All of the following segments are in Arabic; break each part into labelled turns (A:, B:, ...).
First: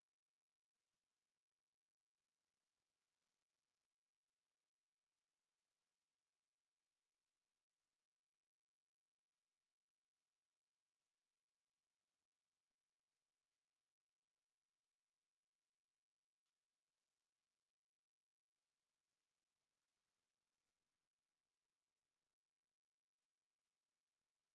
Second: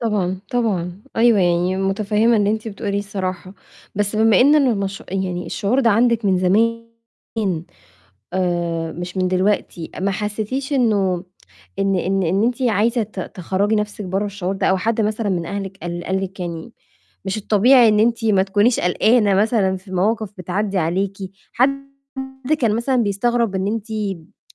A: طبعًا، طبعًا. أيوه، يعني متفهمة اللي أنتِ بتقوليه الصراحة. بس بما إنّ المش يعني الشعور ده عندِك من زمان آآ مش من دلوقتي، ما حسيتيش إنه إن إن إن أنتِ عايزة ت تخرّجي نفسِك برّا الشعور ده؟ أو حد مثلًا من أهلِك قال قال لكِ يعني مش الطبيعي، إن أنتِ ما تكونيش قلقانة مثلًا في مواقف بتعدّي عليكِ؟ حد كان مثلًا بيستغرب إن أنتِ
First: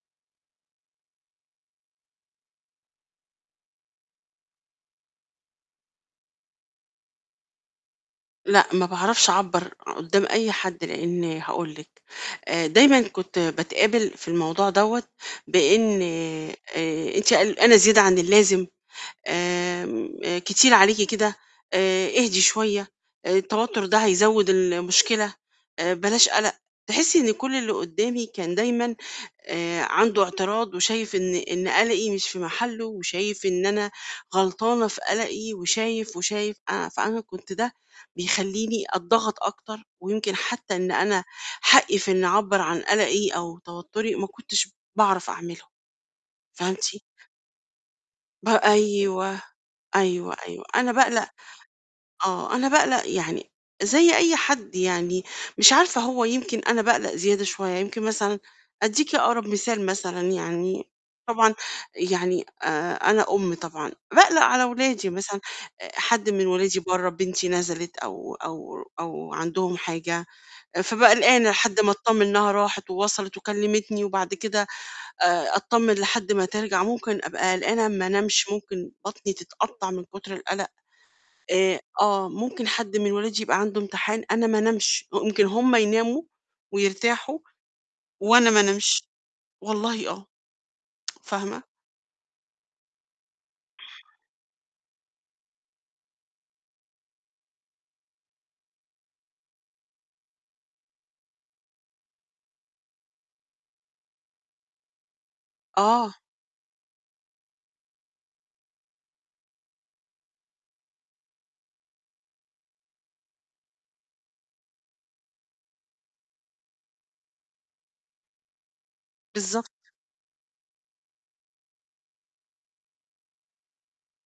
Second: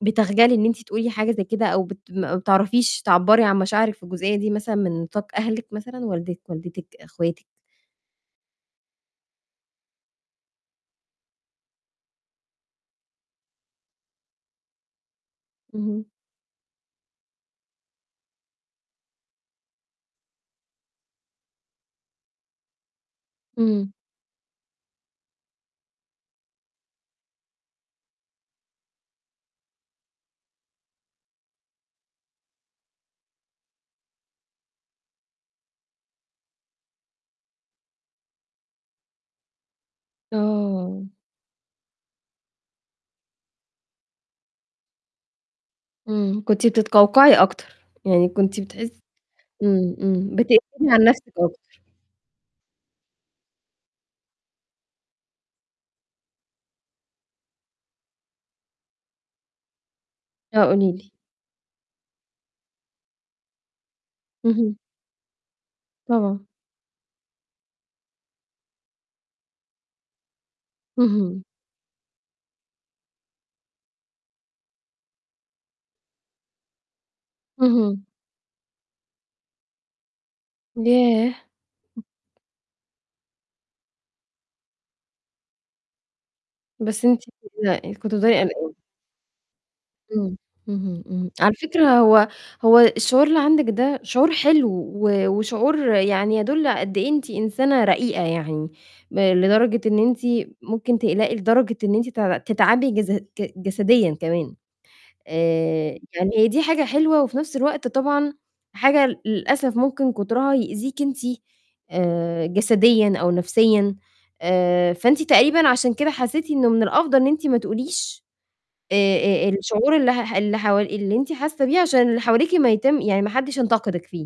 A: بتخجلي، إن أنتِ تقولي حاجة زي كده أو بت ما بتعرفيش تعبّري عن مشاعرِك في الجزئية دي، مثلًا من نطاق أهلِك مثلًا؟ والدِك، والدتِك، اخواتِك؟
B: لأ، ما باعرفش أعبّر قدّام أي حد، لإن هاقول لكِ، آآ دايماً كنت باتقابل في الموضوع دوّة بإن
A: اهم.
B: آآ أنتِ قلقانة زيادة عن اللازم، آمم كتير عليكِ كده، آآ اهدي شوية، آآ التوتر
A: امم.
B: ده هيزوّد المشكلة، آآ بلاش قلق. تحسي إن كل اللي قدّامي كان دايمًا آآ عنده اعتراض، وشايف إن إن قلقي مش في محله، وشايف إن أنا غلطانة في قلقي، وشايف، وشايف أنا فأنا كنت ده بيخلّيني أتضغط أكتر، ويمكن حتى إن
A: آه.
B: أنا حقِّي في إني أعبّر عن قلقي أو توتري ما كنتش باعرف أعمله.
A: امم، كنتِ
B: فهمتِ؟
A: بتتقوقعي أكتر، يعني
B: ب
A: كنتِ بتحس
B: أيوه،
A: امم،
B: أيوه،
A: امم
B: أيوه،
A: بتقفلي
B: أنا
A: على
B: باقلق
A: نفسِك أكتر.
B: آه، أنا باقلق يعني زي أي حد يعني، مش عارفة هو يمكن أنا باقلق زيادة شوية، يمكن مثلًا أديكِ أقرب مثال، مثلًا
A: آه،
B: يعني،
A: قولي لي.
B: طبعًا يعني آآ أنا أم طبعًا باقلق على
A: اهم.
B: ولادي مثلًا، آآ حد
A: طبعًا.
B: من ولادي برّا، بنتي نزلت أو أو أو عندهم حاجة، فأبقي
A: اهم.
B: قلقانة لحد ما أتطمن إنها راحت ووصلت وكلمتني وبعد كده آآ أتطمن لحد ما ترجع، ممكن أبقى قلقانة
A: اهم.
B: ما أنامش، ممكن بطني تتقطّع من كتر القلق.
A: ياه.
B: آآ آه، ممكن حد من ولادي يبقى عنده امتحان أنا ما أنامش، ممكن هم يناموا
A: بس أنتِ
B: ويرتاحوا
A: بتقلقي، كنتِ بتفضلي
B: وأنا ما
A: قلقانة.
B: أنامش، والله آه.
A: امم، اهم، امم. على
B: فاهمة؟
A: فكرة هو هو الشعور اللي عندِك ده شعور حلو، و وشعور يعني يدل على قد إيه أنتِ إنسانة رقيقة يعني، لدرجة إن أنتِ ممكن تقلقي لدرجة إن أنتِ تع تتعبي جس ج جسديًا كمان. آآ
B: آه.
A: يعني هي دي حاجة حلوة، وفي نفس الوقت طبعًا حاجة للأسف ممكن كترها يؤذيكِ أنتِ، آآ جسديًا أو نفسيًا. آآ فأنتِ تقريبًا عشان كده حسيتِ إنه من الأفضل إن أنتِ ما تقوليش، آآ، آآ
B: بالضبط.
A: الشعور اللي ه اللي هو اللي أنتِ حاسة بيه عشان اللي حواليكِ ما يتم يعني ما حدش ينتقدِك فيه.